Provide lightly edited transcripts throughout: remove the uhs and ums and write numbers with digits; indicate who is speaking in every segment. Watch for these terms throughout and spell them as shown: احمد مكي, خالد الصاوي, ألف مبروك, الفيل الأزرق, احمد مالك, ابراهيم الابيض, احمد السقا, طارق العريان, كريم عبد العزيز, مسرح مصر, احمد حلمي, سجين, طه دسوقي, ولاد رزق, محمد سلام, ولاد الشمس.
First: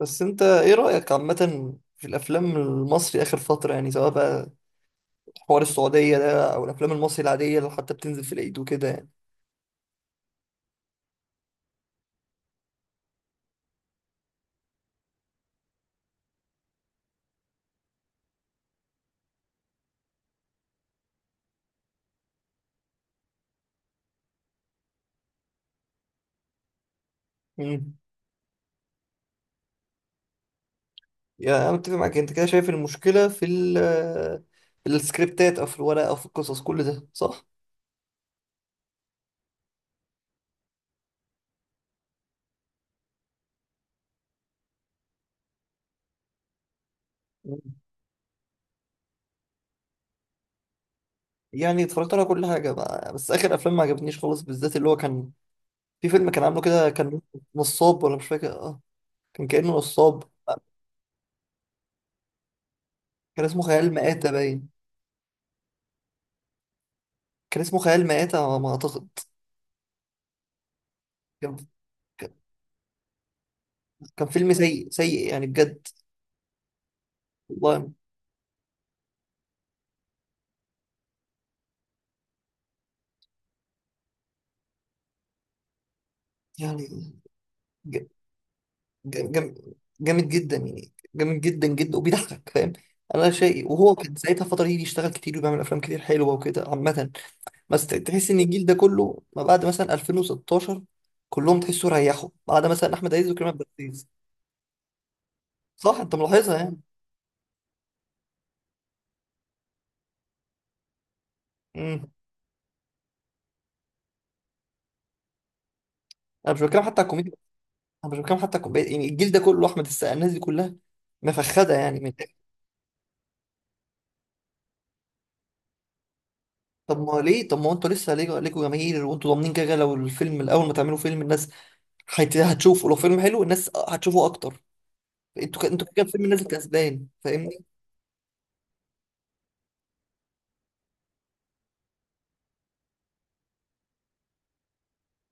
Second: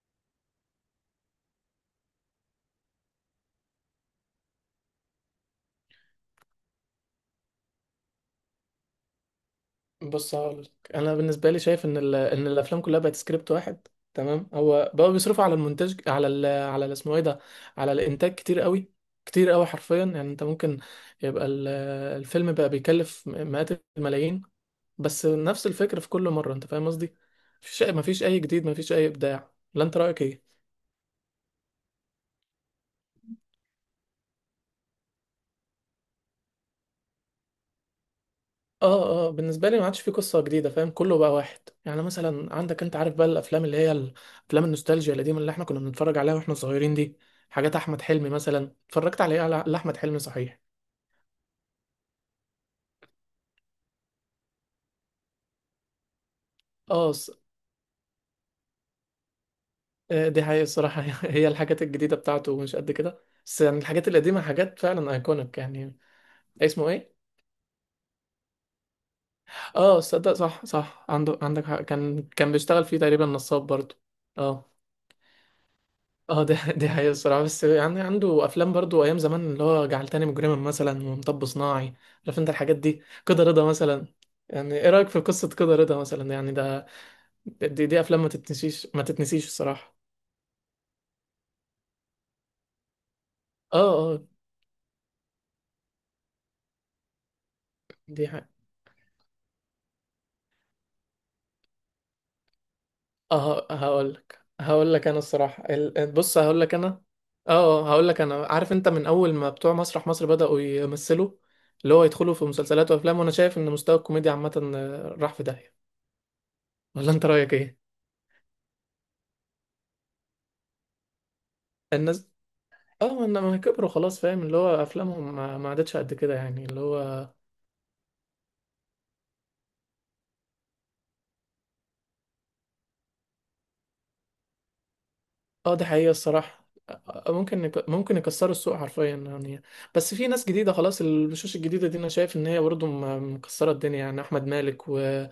Speaker 1: بس انت ايه رأيك عامة في الافلام المصري اخر فترة؟ يعني سواء بقى حوار السعودية ده او الافلام المصري العادية اللي حتى بتنزل في العيد وكده يعني.
Speaker 2: بص هقولك انا بالنسبه لي شايف ان ان الافلام كلها بقت سكريبت واحد. تمام، هو بقوا بيصرفوا على المونتاج اسمه ايه ده، على الانتاج كتير قوي، كتير قوي حرفيا. يعني انت ممكن يبقى ال... الفيلم بقى بيكلف مئات الملايين، بس نفس الفكره في كل مره، انت فاهم قصدي. مفيش
Speaker 1: امم.
Speaker 2: مفيش اي جديد، مفيش اي ابداع، لا انت رايك ايه؟
Speaker 1: يعني انا متفق معاك، انت كده شايف المشكلة في ال في السكريبتات او في الورق او في القصص، كل ده صح؟
Speaker 2: اه اه، بالنسبه لي ما عادش في قصه جديده، فاهم، كله بقى واحد. يعني مثلا عندك، انت عارف بقى الافلام افلام النوستالجيا القديمه اللي احنا كنا بنتفرج عليها واحنا صغيرين دي،
Speaker 1: مم.
Speaker 2: حاجات احمد حلمي مثلا. اتفرجت على ايه لاحمد حلمي؟ صحيح
Speaker 1: يعني اتفرجت على كل حاجة بقى. بس اخر افلام ما عجبنيش خالص، بالذات اللي هو كان في فيلم كان عامله كده،
Speaker 2: اه
Speaker 1: كان
Speaker 2: ص-
Speaker 1: نصاب ولا مش فاكر، اه كان كأنه نصاب.
Speaker 2: آه، دي حقيقة الصراحة. هي الحاجات الجديدة بتاعته مش قد كده،
Speaker 1: كان
Speaker 2: بس
Speaker 1: اسمه
Speaker 2: يعني
Speaker 1: خيال
Speaker 2: الحاجات
Speaker 1: مآتة
Speaker 2: القديمة
Speaker 1: باين.
Speaker 2: حاجات فعلا ايكونيك يعني. اسمه ايه؟
Speaker 1: كان اسمه خيال مآتة على ما اعتقد.
Speaker 2: اه صدق، صح صح، عنده، عندك حق. كان بيشتغل فيه تقريبا نصاب برضه.
Speaker 1: كان فيلم
Speaker 2: اه
Speaker 1: سيء سيء يعني بجد.
Speaker 2: اه، ده دي حقيقة الصراحة، بس
Speaker 1: والله
Speaker 2: يعني عنده أفلام برضو أيام زمان، اللي هو جعلتني مجرما مثلا ومطب صناعي، عارف أنت الحاجات دي، كده رضا مثلا. يعني إيه رأيك في قصة كده رضا مثلا؟ يعني ده،
Speaker 1: يعني.
Speaker 2: دي
Speaker 1: ج-
Speaker 2: أفلام ما تتنسيش، ما
Speaker 1: ج-
Speaker 2: تتنسيش
Speaker 1: جم-
Speaker 2: الصراحة.
Speaker 1: جامد جدا يعني، جامد جدا جدا وبيضحك، فاهم. انا شيء،
Speaker 2: اه
Speaker 1: وهو كان
Speaker 2: اه،
Speaker 1: ساعتها الفتره دي بيشتغل كتير وبيعمل افلام كتير حلوه وكده عامه. بس
Speaker 2: دي
Speaker 1: تحس ان
Speaker 2: حقيقة.
Speaker 1: الجيل ده كله ما بعد مثلا 2016، كلهم تحسوا ريحوا بعد مثلا احمد عز وكريم عبد
Speaker 2: اه،
Speaker 1: العزيز.
Speaker 2: هقول لك أنا الصراحة
Speaker 1: صح، انت
Speaker 2: بص
Speaker 1: ملاحظها
Speaker 2: هقول لك
Speaker 1: يعني.
Speaker 2: أنا. اه آه، هقول لك أنا، عارف أنت، من أول ما بتوع مسرح مصر بدأوا يمثلوا، اللي هو
Speaker 1: امم.
Speaker 2: يدخلوا في مسلسلات وأفلام، وأنا شايف إن مستوى الكوميديا عامة راح في داهية،
Speaker 1: انا مش بتكلم حتى على
Speaker 2: ولا أنت
Speaker 1: الكوميديا.
Speaker 2: رأيك إيه؟
Speaker 1: انا مش بتكلم حتى على الكوميديا، يعني الجيل ده كله احمد السقا الناس دي كلها مفخده يعني من.
Speaker 2: الناس اه، ما كبروا خلاص، فاهم، اللي هو افلامهم ما عادتش قد كده يعني اللي
Speaker 1: طب ما
Speaker 2: هو.
Speaker 1: ليه؟ طب ما هو انتوا لسه ليكوا جماهير، وانتوا ضامنين كده كده لو الفيلم الاول ما تعملوا فيلم الناس هتشوفه، لو فيلم حلو الناس هتشوفه اكتر.
Speaker 2: اه دي
Speaker 1: انتوا كده
Speaker 2: حقيقة
Speaker 1: الفيلم نازل
Speaker 2: الصراحة.
Speaker 1: كسبان،
Speaker 2: آه،
Speaker 1: فاهمني.
Speaker 2: ممكن يكسروا السوق حرفيا يعني. بس في ناس جديدة خلاص، الوشوش الجديدة دي انا شايف ان هي برضه مكسرة الدنيا، يعني احمد مالك، والواد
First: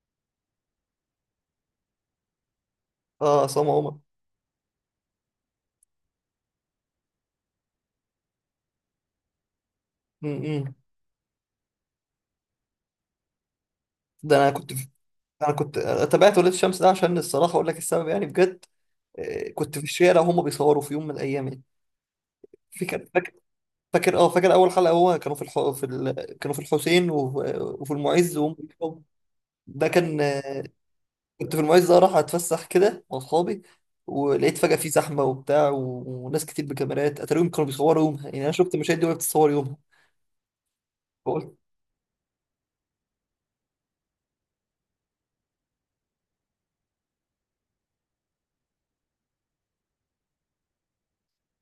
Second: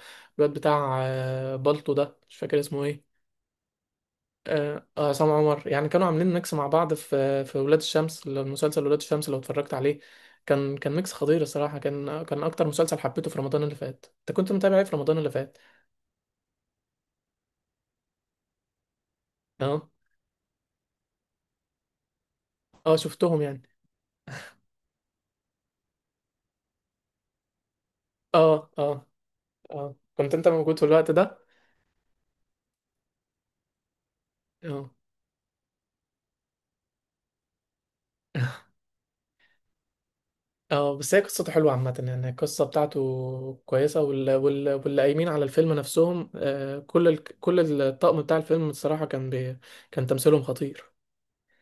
Speaker 2: بتاع بالطو ده، مش فاكر اسمه ايه.
Speaker 1: اه، عصام عمر.
Speaker 2: اه آه، عصام عمر. يعني كانوا عاملين ميكس مع بعض في ولاد الشمس، مسلسل ولاد الشمس لو اتفرجت عليه.
Speaker 1: امم.
Speaker 2: كان ميكس خطير الصراحة، كان اكتر مسلسل حبيته في رمضان اللي فات.
Speaker 1: ده
Speaker 2: انت
Speaker 1: انا
Speaker 2: كنت
Speaker 1: كنت
Speaker 2: متابع ايه
Speaker 1: في...
Speaker 2: في رمضان اللي
Speaker 1: انا
Speaker 2: فات؟
Speaker 1: كنت تابعت ولاد الشمس ده عشان الصراحه اقول لك السبب يعني بجد. آه، كنت في
Speaker 2: اه،
Speaker 1: الشارع وهم بيصوروا في يوم من الايام يعني.
Speaker 2: اه
Speaker 1: فاكر فاكر
Speaker 2: شفتهم يعني.
Speaker 1: فاكر اول حلقه، هو كانوا في الحسين و... وفي المعز وهم
Speaker 2: اه
Speaker 1: بيصوروا.
Speaker 2: اه
Speaker 1: ده
Speaker 2: اه،
Speaker 1: كان.
Speaker 2: كنت انت موجود في الوقت ده.
Speaker 1: كنت في المعز، راح اتفسح كده مع اصحابي، ولقيت فجأة في
Speaker 2: اه.
Speaker 1: زحمة وبتاع وناس كتير بكاميرات، اتاريهم كانوا بيصوروا يومها يعني. انا شفت مشاهد دي وهي بتتصور يومها.
Speaker 2: اه، بس هي قصته
Speaker 1: فقلت
Speaker 2: حلوه عامه، يعني القصه بتاعته كويسه، واللي قايمين على الفيلم نفسهم، آه، كل الطقم بتاع الفيلم الصراحه كان تمثيلهم خطير.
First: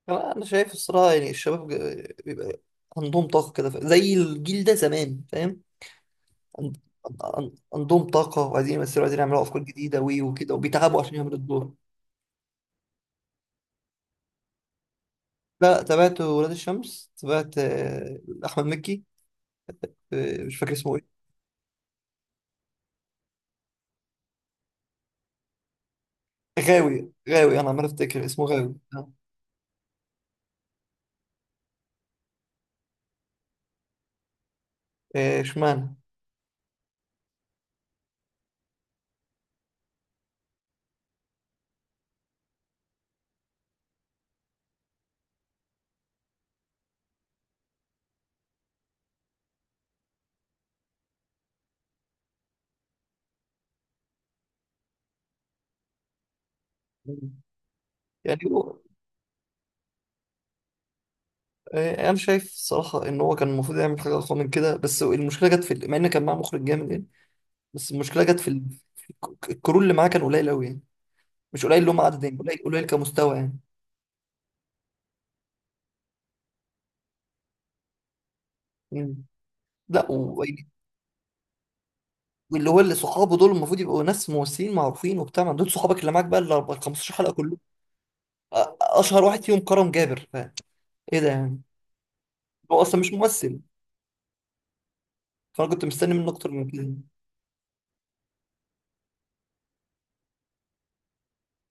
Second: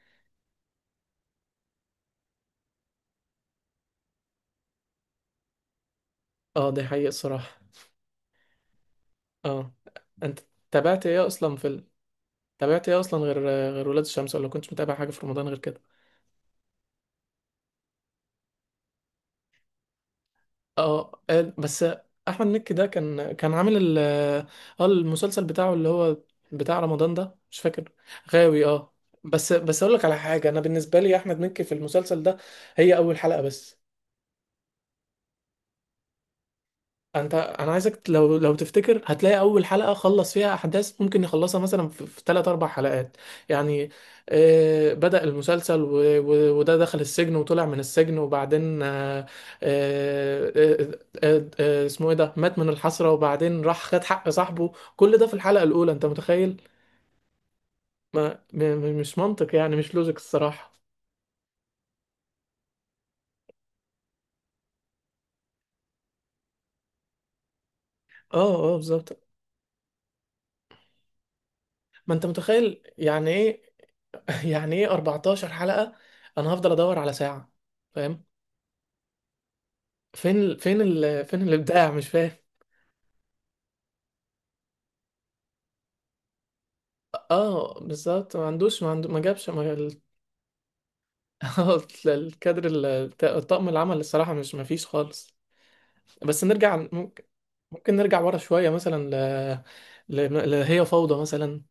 Speaker 1: آه، انا شايف الصراحة يعني الشباب بيبقى عندهم طاقة كده، زي الجيل ده زمان، فاهم.
Speaker 2: اه
Speaker 1: عند-
Speaker 2: دي حقيقه الصراحه.
Speaker 1: عندهم طاقة وعايزين يمثلوا، عايزين يعملوا افكار
Speaker 2: اه،
Speaker 1: جديدة
Speaker 2: انت
Speaker 1: وكده وبيتعبوا
Speaker 2: تابعت
Speaker 1: عشان
Speaker 2: ايه
Speaker 1: يعملوا
Speaker 2: اصلا
Speaker 1: الدور.
Speaker 2: تابعت ايه اصلا غير، غير ولاد الشمس، ولا كنتش متابع حاجه في رمضان غير
Speaker 1: لا،
Speaker 2: كده؟
Speaker 1: تابعت ولاد الشمس، تابعت آه، احمد مكي، آه، مش فاكر اسمه ايه.
Speaker 2: اه آه، بس. احمد مكي ده كان عامل اه المسلسل بتاعه، اللي هو بتاع
Speaker 1: غاوي
Speaker 2: رمضان ده،
Speaker 1: غاوي
Speaker 2: مش
Speaker 1: انا عمال
Speaker 2: فاكر.
Speaker 1: افتكر اسمه
Speaker 2: غاوي،
Speaker 1: غاوي
Speaker 2: اه.
Speaker 1: آه،.
Speaker 2: بس بس اقول لك على حاجه، انا بالنسبه لي احمد مكي في المسلسل ده، هي اول حلقه بس.
Speaker 1: آه، اشمعنى.
Speaker 2: انت انا عايزك، لو لو تفتكر، هتلاقي اول حلقه خلص فيها احداث ممكن يخلصها مثلا في تلات اربع حلقات يعني. آه، بدأ المسلسل وده دخل السجن وطلع من السجن وبعدين آه آه آه آه، آه اسمه ايه ده، مات من الحسره وبعدين راح خد حق صاحبه، كل ده في الحلقه الاولى، انت متخيل؟
Speaker 1: يعني
Speaker 2: ما م...
Speaker 1: هو
Speaker 2: م- مش منطق يعني، مش لوجيك الصراحه.
Speaker 1: آه، انا شايف صراحه ان هو كان المفروض يعمل حاجه اقوى من كده، بس المشكله جت في ال- مع ان كان معاه مخرج جامد يعني. بس المشكله
Speaker 2: اه
Speaker 1: جت في ال-
Speaker 2: اه
Speaker 1: في
Speaker 2: بالظبط
Speaker 1: الكرو اللي معاه كان قليل قوي يعني. مش قليل اللي هم
Speaker 2: ما
Speaker 1: عدد،
Speaker 2: انت
Speaker 1: يعني قليل
Speaker 2: متخيل
Speaker 1: قليل
Speaker 2: يعني
Speaker 1: كمستوى يعني.
Speaker 2: ايه يعني ايه 14 حلقه انا هفضل ادور على ساعه فاهم
Speaker 1: مم. لا
Speaker 2: فين ال... فين ال... فين الابداع مش فاهم
Speaker 1: واللي هو اللي صحابه دول المفروض يبقوا ناس ممثلين معروفين وبتاع، ما دول صحابك اللي معاك بقى ال 4 15 حلقه كله.
Speaker 2: اه بالظبط، ما عندوش ما عنده ما
Speaker 1: اشهر واحد
Speaker 2: جابش
Speaker 1: فيهم
Speaker 2: ما
Speaker 1: كرم
Speaker 2: ال-
Speaker 1: جابر، ايه ده يعني.
Speaker 2: آه، الكادر
Speaker 1: هو اصلا مش ممثل،
Speaker 2: الطاقم العمل الصراحه، مش، ما فيش خالص.
Speaker 1: فانا كنت مستني منه
Speaker 2: بس
Speaker 1: اكتر من
Speaker 2: نرجع،
Speaker 1: كده.
Speaker 2: ممكن ممكن نرجع ورا شويه مثلا هي فوضى مثلا،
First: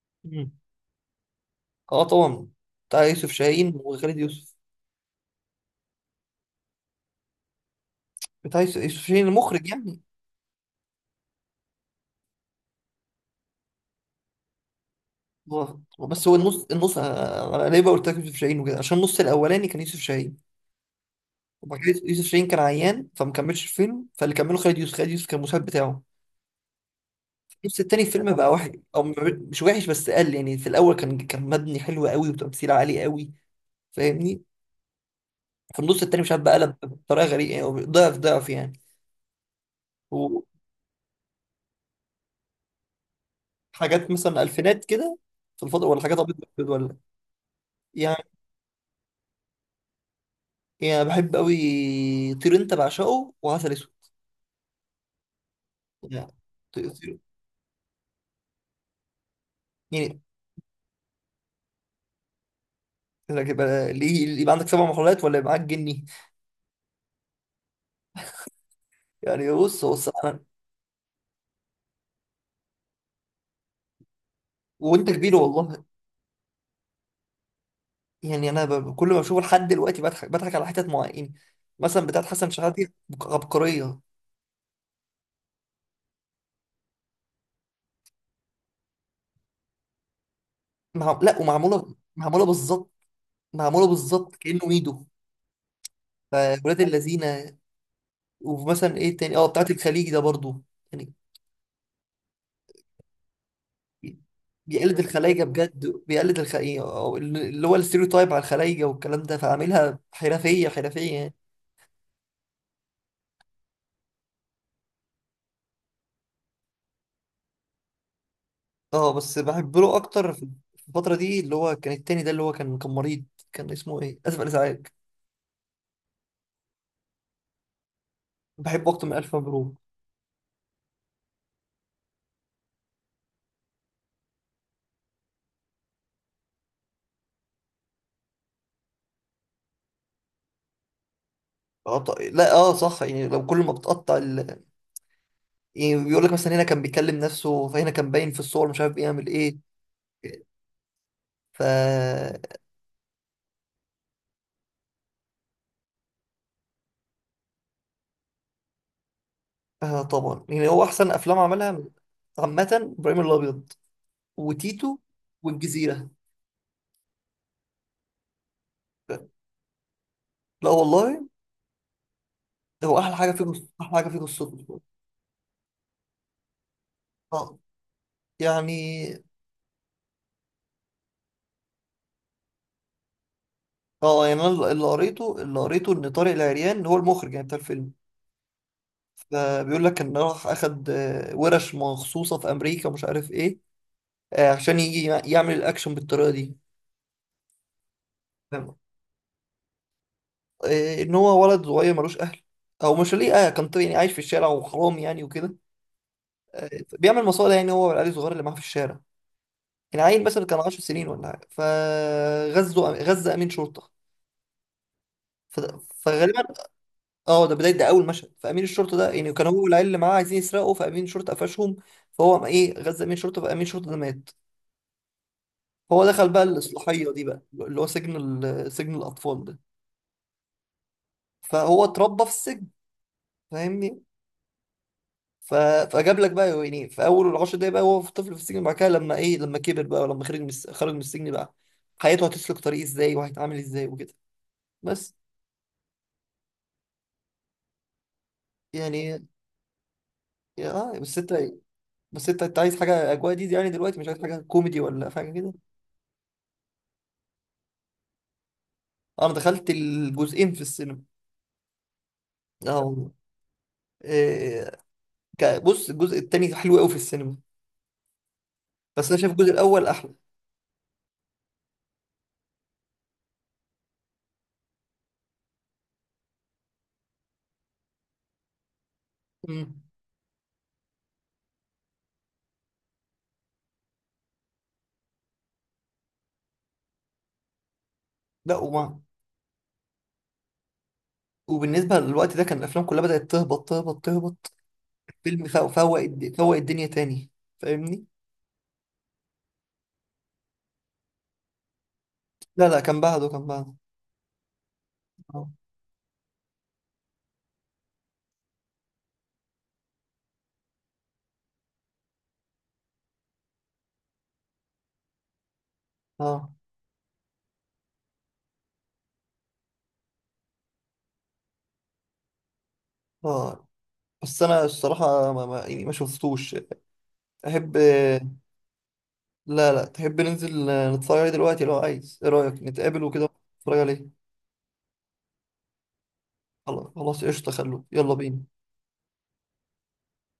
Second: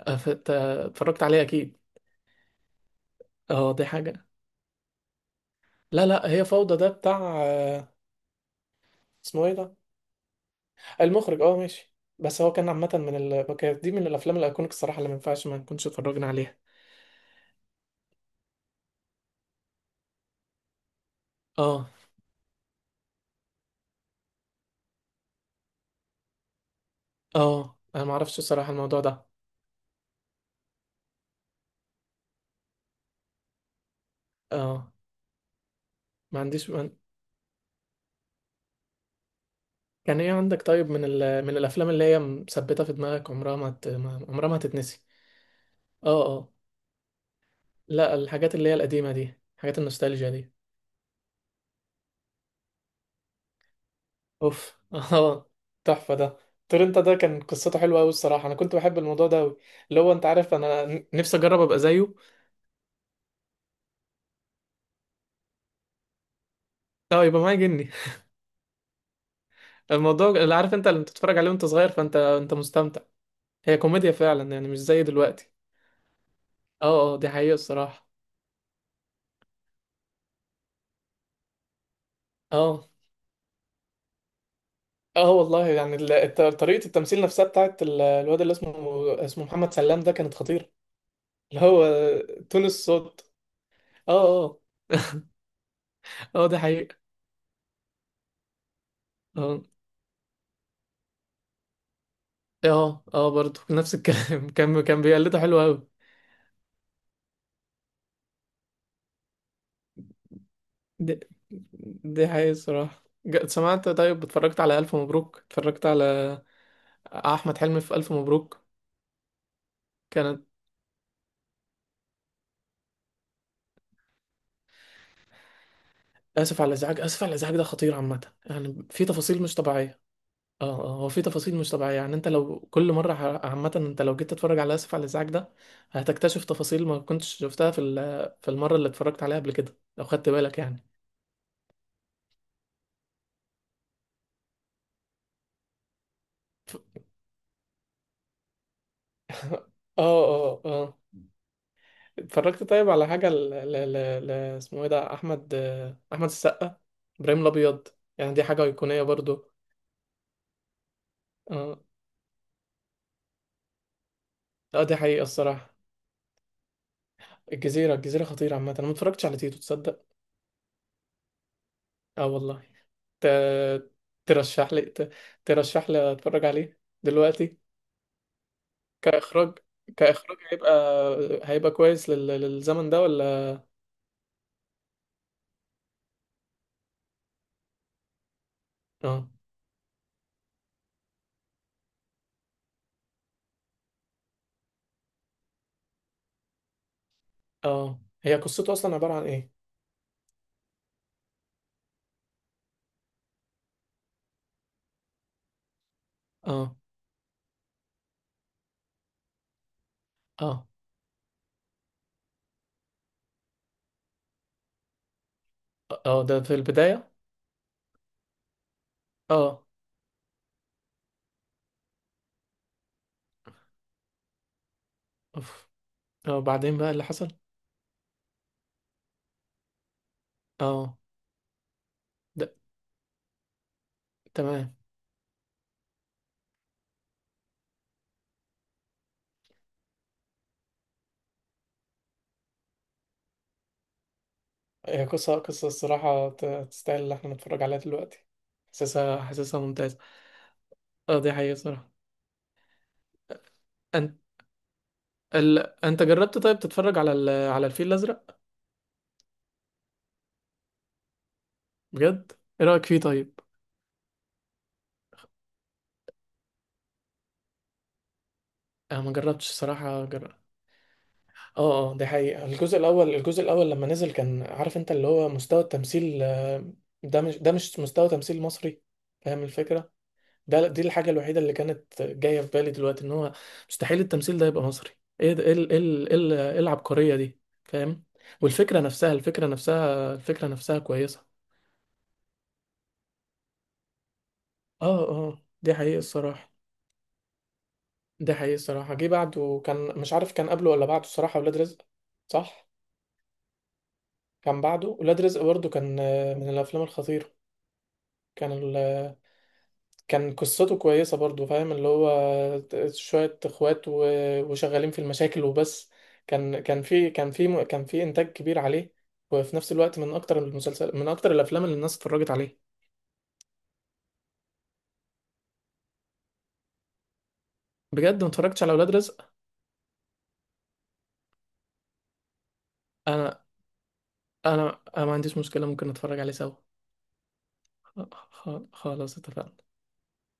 Speaker 1: مم.
Speaker 2: اتفرجت عليه اكيد.
Speaker 1: اه طبعا. بتاع يوسف شاهين
Speaker 2: اه دي
Speaker 1: وخالد
Speaker 2: حاجه،
Speaker 1: يوسف.
Speaker 2: لا لا، هي فوضى ده بتاع
Speaker 1: بتاع يوسف شاهين
Speaker 2: اسمه ايه
Speaker 1: المخرج
Speaker 2: ده،
Speaker 1: يعني.
Speaker 2: المخرج، اه ماشي. بس هو كان عامه كانت دي من الافلام الايكونيك الصراحه، اللي ما ينفعش ما
Speaker 1: بالظبط،
Speaker 2: نكونش اتفرجنا
Speaker 1: بس هو
Speaker 2: عليها.
Speaker 1: النص انا ليه بقول لك يوسف شاهين وكده، عشان النص الاولاني كان يوسف شاهين وبعد
Speaker 2: اه
Speaker 1: كده يوسف شاهين كان عيان فما كملش الفيلم، فاللي كمله خالد يوسف، خالد يوسف كان المساعد بتاعه.
Speaker 2: اه،
Speaker 1: النص التاني
Speaker 2: انا ما
Speaker 1: الفيلم
Speaker 2: اعرفش
Speaker 1: بقى وحش،
Speaker 2: الصراحه الموضوع
Speaker 1: او
Speaker 2: ده.
Speaker 1: مش وحش بس قل يعني. في الاول كان كان مبني حلو قوي وتمثيل عالي قوي، فاهمني.
Speaker 2: اه
Speaker 1: في النص التاني مش
Speaker 2: ما
Speaker 1: عارف بقى
Speaker 2: عنديش
Speaker 1: قلب
Speaker 2: ما...
Speaker 1: بطريقه غريبه يعني، ضعف ضعف يعني.
Speaker 2: كان ايه عندك طيب من الافلام اللي هي مثبته في دماغك، عمرها ما, ت...
Speaker 1: وحاجات
Speaker 2: ما...
Speaker 1: مثلا
Speaker 2: عمرها ما
Speaker 1: الفينات
Speaker 2: هتتنسي.
Speaker 1: كده، في الفضاء ولا
Speaker 2: اه
Speaker 1: حاجات ابيض
Speaker 2: اه،
Speaker 1: وأسود ولا.
Speaker 2: لا،
Speaker 1: يعني.
Speaker 2: الحاجات اللي هي القديمه دي، حاجات النوستالجيا دي.
Speaker 1: يعني بحب قوي طير انت بعشقه وعسل اسود
Speaker 2: اوف، اه، تحفه
Speaker 1: يعني.
Speaker 2: ده.
Speaker 1: طير-
Speaker 2: تورنتا ده
Speaker 1: طير-
Speaker 2: كان قصته حلوه قوي الصراحه، انا كنت بحب الموضوع ده قوي، اللي هو
Speaker 1: يعني
Speaker 2: انت عارف، انا نفسي اجرب ابقى زيه.
Speaker 1: انك يبقى ليه، يبقى عندك 7 محاولات ولا يبقى معاك جني.
Speaker 2: لا، يبقى معايا جني.
Speaker 1: يعني بص بص
Speaker 2: الموضوع،
Speaker 1: انا.
Speaker 2: اللي عارف انت، اللي بتتفرج عليه وانت صغير، فانت انت مستمتع، هي كوميديا فعلا يعني، مش زي
Speaker 1: وانت كبير
Speaker 2: دلوقتي.
Speaker 1: والله.
Speaker 2: اه اه دي حقيقه الصراحه.
Speaker 1: يعني انا كل ما بشوفه لحد دلوقتي بضحك، بضحك على حتت معينه، مثلا بتاعت حسن شحاته.
Speaker 2: اه
Speaker 1: عبقريه.
Speaker 2: اه والله، يعني طريقة التمثيل نفسها بتاعت الواد اللي اسمه، اسمه محمد سلام ده، كانت خطيرة.
Speaker 1: لا
Speaker 2: اللي هو
Speaker 1: ومعموله معموله
Speaker 2: تون
Speaker 1: بالظبط.
Speaker 2: الصوت.
Speaker 1: معموله بالظبط
Speaker 2: اه اه،
Speaker 1: كانه ايده
Speaker 2: اه ده
Speaker 1: فولاد
Speaker 2: حقيقة.
Speaker 1: اللذينه. ومثلا ايه تاني اه
Speaker 2: اه
Speaker 1: بتاعت الخليج ده برضو يعني.
Speaker 2: اه اه برضه نفس الكلام. كان
Speaker 1: بيقلد
Speaker 2: كان بيقلده
Speaker 1: الخلايجه
Speaker 2: حلو قوي.
Speaker 1: بجد، بيقلد إيه، أو اللي هو الستيريوتايب على الخلايجه والكلام ده، فعاملها حرفيه حرفيه
Speaker 2: دي,
Speaker 1: يعني.
Speaker 2: دي حقيقة الصراحة. سمعت، طيب اتفرجت على ألف مبروك؟ اتفرجت على أحمد حلمي في ألف مبروك؟
Speaker 1: اه، بس بحب له اكتر
Speaker 2: كانت
Speaker 1: في الفتره دي، اللي هو كان التاني ده اللي هو كان كان مريض، كان اسمه ايه؟ اسف على الازعاج.
Speaker 2: آسف على الإزعاج، آسف على الإزعاج ده خطير عامة يعني،
Speaker 1: بحبه
Speaker 2: في
Speaker 1: اكتر من الف
Speaker 2: تفاصيل مش
Speaker 1: مبروك.
Speaker 2: طبيعية. اه اه، هو في تفاصيل مش طبيعية، يعني انت لو كل مرة عامة، انت لو جيت تتفرج على اسف على الازعاج ده، هتكتشف تفاصيل ما كنتش شفتها في المرة اللي اتفرجت عليها قبل كده، لو خدت بالك يعني.
Speaker 1: اه لا اه صح، يعني لو كل ما بتقطع ال... يعني بيقول لك مثلا هنا كان
Speaker 2: ف-
Speaker 1: بيكلم نفسه، فهنا كان باين في الصور مش عارف بيعمل ايه.
Speaker 2: اه اه اه.
Speaker 1: ف.
Speaker 2: اتفرجت طيب على حاجة اسمه ايه ده، احمد، آه، احمد السقا، ابراهيم الابيض؟ يعني دي حاجة ايقونية برضو.
Speaker 1: آه طبعا، يعني هو احسن افلام
Speaker 2: اه
Speaker 1: عملها عامه، ابراهيم الابيض
Speaker 2: اه دي
Speaker 1: وتيتو
Speaker 2: حقيقة الصراحة.
Speaker 1: والجزيره.
Speaker 2: الجزيرة، الجزيرة خطيرة عامة، انا ما اتفرجتش على تيتو، تصدق؟
Speaker 1: لا والله.
Speaker 2: اه والله.
Speaker 1: هو احلى
Speaker 2: ت...
Speaker 1: حاجه فيه احلى حاجه فيه قصته.
Speaker 2: ترشح لي ترشح لي اتفرج عليه دلوقتي؟
Speaker 1: اه يعني.
Speaker 2: كإخراج، كإخراج هيبقى، هيبقى كويس للزمن ده ولا؟
Speaker 1: اه يعني انا اللي قريته، اللي قريته ان طارق العريان هو المخرج يعني بتاع الفيلم.
Speaker 2: اه
Speaker 1: فبيقول لك ان راح اخد آه، ورش مخصوصه في امريكا ومش عارف ايه، آه، عشان يجي يعمل الاكشن بالطريقه دي،
Speaker 2: اه، هي قصته
Speaker 1: فاهم؟
Speaker 2: أصلا عبارة عن إيه؟
Speaker 1: آه، ان هو ولد صغير ملوش اهل، او مش ليه، اه كان طيب يعني عايش في الشارع وحرام يعني وكده. آه،
Speaker 2: اه
Speaker 1: بيعمل مصالح، يعني هو والعيال الصغير اللي معاه في الشارع. العيل مثلا كان
Speaker 2: اه
Speaker 1: 10 سنين ولا حاجه، فغزه امين شرطه فده-،
Speaker 2: اه، ده
Speaker 1: فغالبا.
Speaker 2: في البداية.
Speaker 1: اه، ده بدايه، ده اول مشهد. فامين الشرطه ده يعني كان هو
Speaker 2: اه.
Speaker 1: والعيال اللي معاه عايزين يسرقوا، فامين الشرطه قفشهم. فهو قام ايه غزا امين الشرطه، فامين الشرطه ده مات.
Speaker 2: أوف.
Speaker 1: هو دخل
Speaker 2: اه
Speaker 1: بقى
Speaker 2: بعدين بقى اللي
Speaker 1: الاصلاحيه دي
Speaker 2: حصل.
Speaker 1: بقى اللي هو سجن، ال- سجن الاطفال ده.
Speaker 2: اه
Speaker 1: فهو اتربى في
Speaker 2: ده.
Speaker 1: السجن، فاهمني.
Speaker 2: تمام.
Speaker 1: ف... فجاب لك بقى يعني، في اول ال10 دقايق بقى هو في طفل في السجن، بعد كده لما ايه لما كبر بقى، ولما خرج من خرج من السجن بقى حياته هتسلك طريق ازاي وهيتعامل ازاي وكده،
Speaker 2: هي
Speaker 1: بس.
Speaker 2: قصة، قصة الصراحة، تستاهل اللي احنا نتفرج عليها دلوقتي،
Speaker 1: يعني
Speaker 2: حاسسها، حاسسها ممتازة.
Speaker 1: اه بس
Speaker 2: اه دي
Speaker 1: انت.
Speaker 2: حقيقة صراحة.
Speaker 1: بس انت انت عايز حاجه اجواء دي يعني دلوقتي، مش
Speaker 2: أنت
Speaker 1: عايز حاجه كوميدي ولا حاجه كده.
Speaker 2: ال... أنت جربت طيب تتفرج على على الفيل الأزرق؟
Speaker 1: اه انا دخلت الجزئين في السينما.
Speaker 2: بجد؟ إيه
Speaker 1: اه
Speaker 2: رأيك فيه
Speaker 1: والله.
Speaker 2: طيب؟
Speaker 1: إيه. بص الجزء التاني حلو قوي في السينما،
Speaker 2: أنا
Speaker 1: بس
Speaker 2: ما
Speaker 1: انا شايف الجزء
Speaker 2: جربتش
Speaker 1: الاول
Speaker 2: الصراحة،
Speaker 1: احلى.
Speaker 2: جرب. اه اه، دي حقيقة. الجزء الأول، الجزء الأول لما نزل، كان عارف انت، اللي هو مستوى التمثيل، آه، ده مش، ده مش مستوى تمثيل مصري، فاهم
Speaker 1: امم.
Speaker 2: الفكرة؟ ده دي الحاجة الوحيدة اللي كانت جاية في بالي دلوقتي، ان هو مستحيل التمثيل ده يبقى مصري. ايه ده، إيه العبقرية دي، فاهم؟
Speaker 1: لا
Speaker 2: والفكرة
Speaker 1: وما.
Speaker 2: نفسها، الفكرة نفسها كويسة.
Speaker 1: وبالنسبه للوقت ده كان الافلام كلها بدات تهبط تهبط تهبط.
Speaker 2: اه اه
Speaker 1: فيلم فوق
Speaker 2: دي
Speaker 1: فوق
Speaker 2: حقيقة الصراحة.
Speaker 1: فوق الدنيا تاني، فاهمني.
Speaker 2: دي حقيقة الصراحة، جه بعده، كان مش عارف كان قبله ولا بعده الصراحة، ولاد رزق.
Speaker 1: لا
Speaker 2: صح،
Speaker 1: لا، كان بعده كان بعده.
Speaker 2: كان بعده ولاد رزق
Speaker 1: اه
Speaker 2: برضه، كان آه، من الأفلام الخطيرة. كان، كان قصته كويسة برضو، فاهم، اللي هو شوية اخوات وشغالين في المشاكل وبس.
Speaker 1: اه
Speaker 2: كان في انتاج كبير عليه، وفي نفس الوقت من اكتر المسلسل، من اكتر الافلام اللي الناس اتفرجت عليه.
Speaker 1: اه. بس انا الصراحه ما ما, يعني ما شفتوش. احب.
Speaker 2: بجد ما اتفرجتش على اولاد رزق.
Speaker 1: لا لا، تحب ننزل نتفرج عليه دلوقتي لو عايز، ايه رايك نتقابل وكده
Speaker 2: انا
Speaker 1: نتفرج عليه.
Speaker 2: انا ما عنديش مشكلة، ممكن اتفرج عليه سوا.
Speaker 1: خلاص خلاص قشطه خلوه يلا بينا.
Speaker 2: خلاص اتفقنا.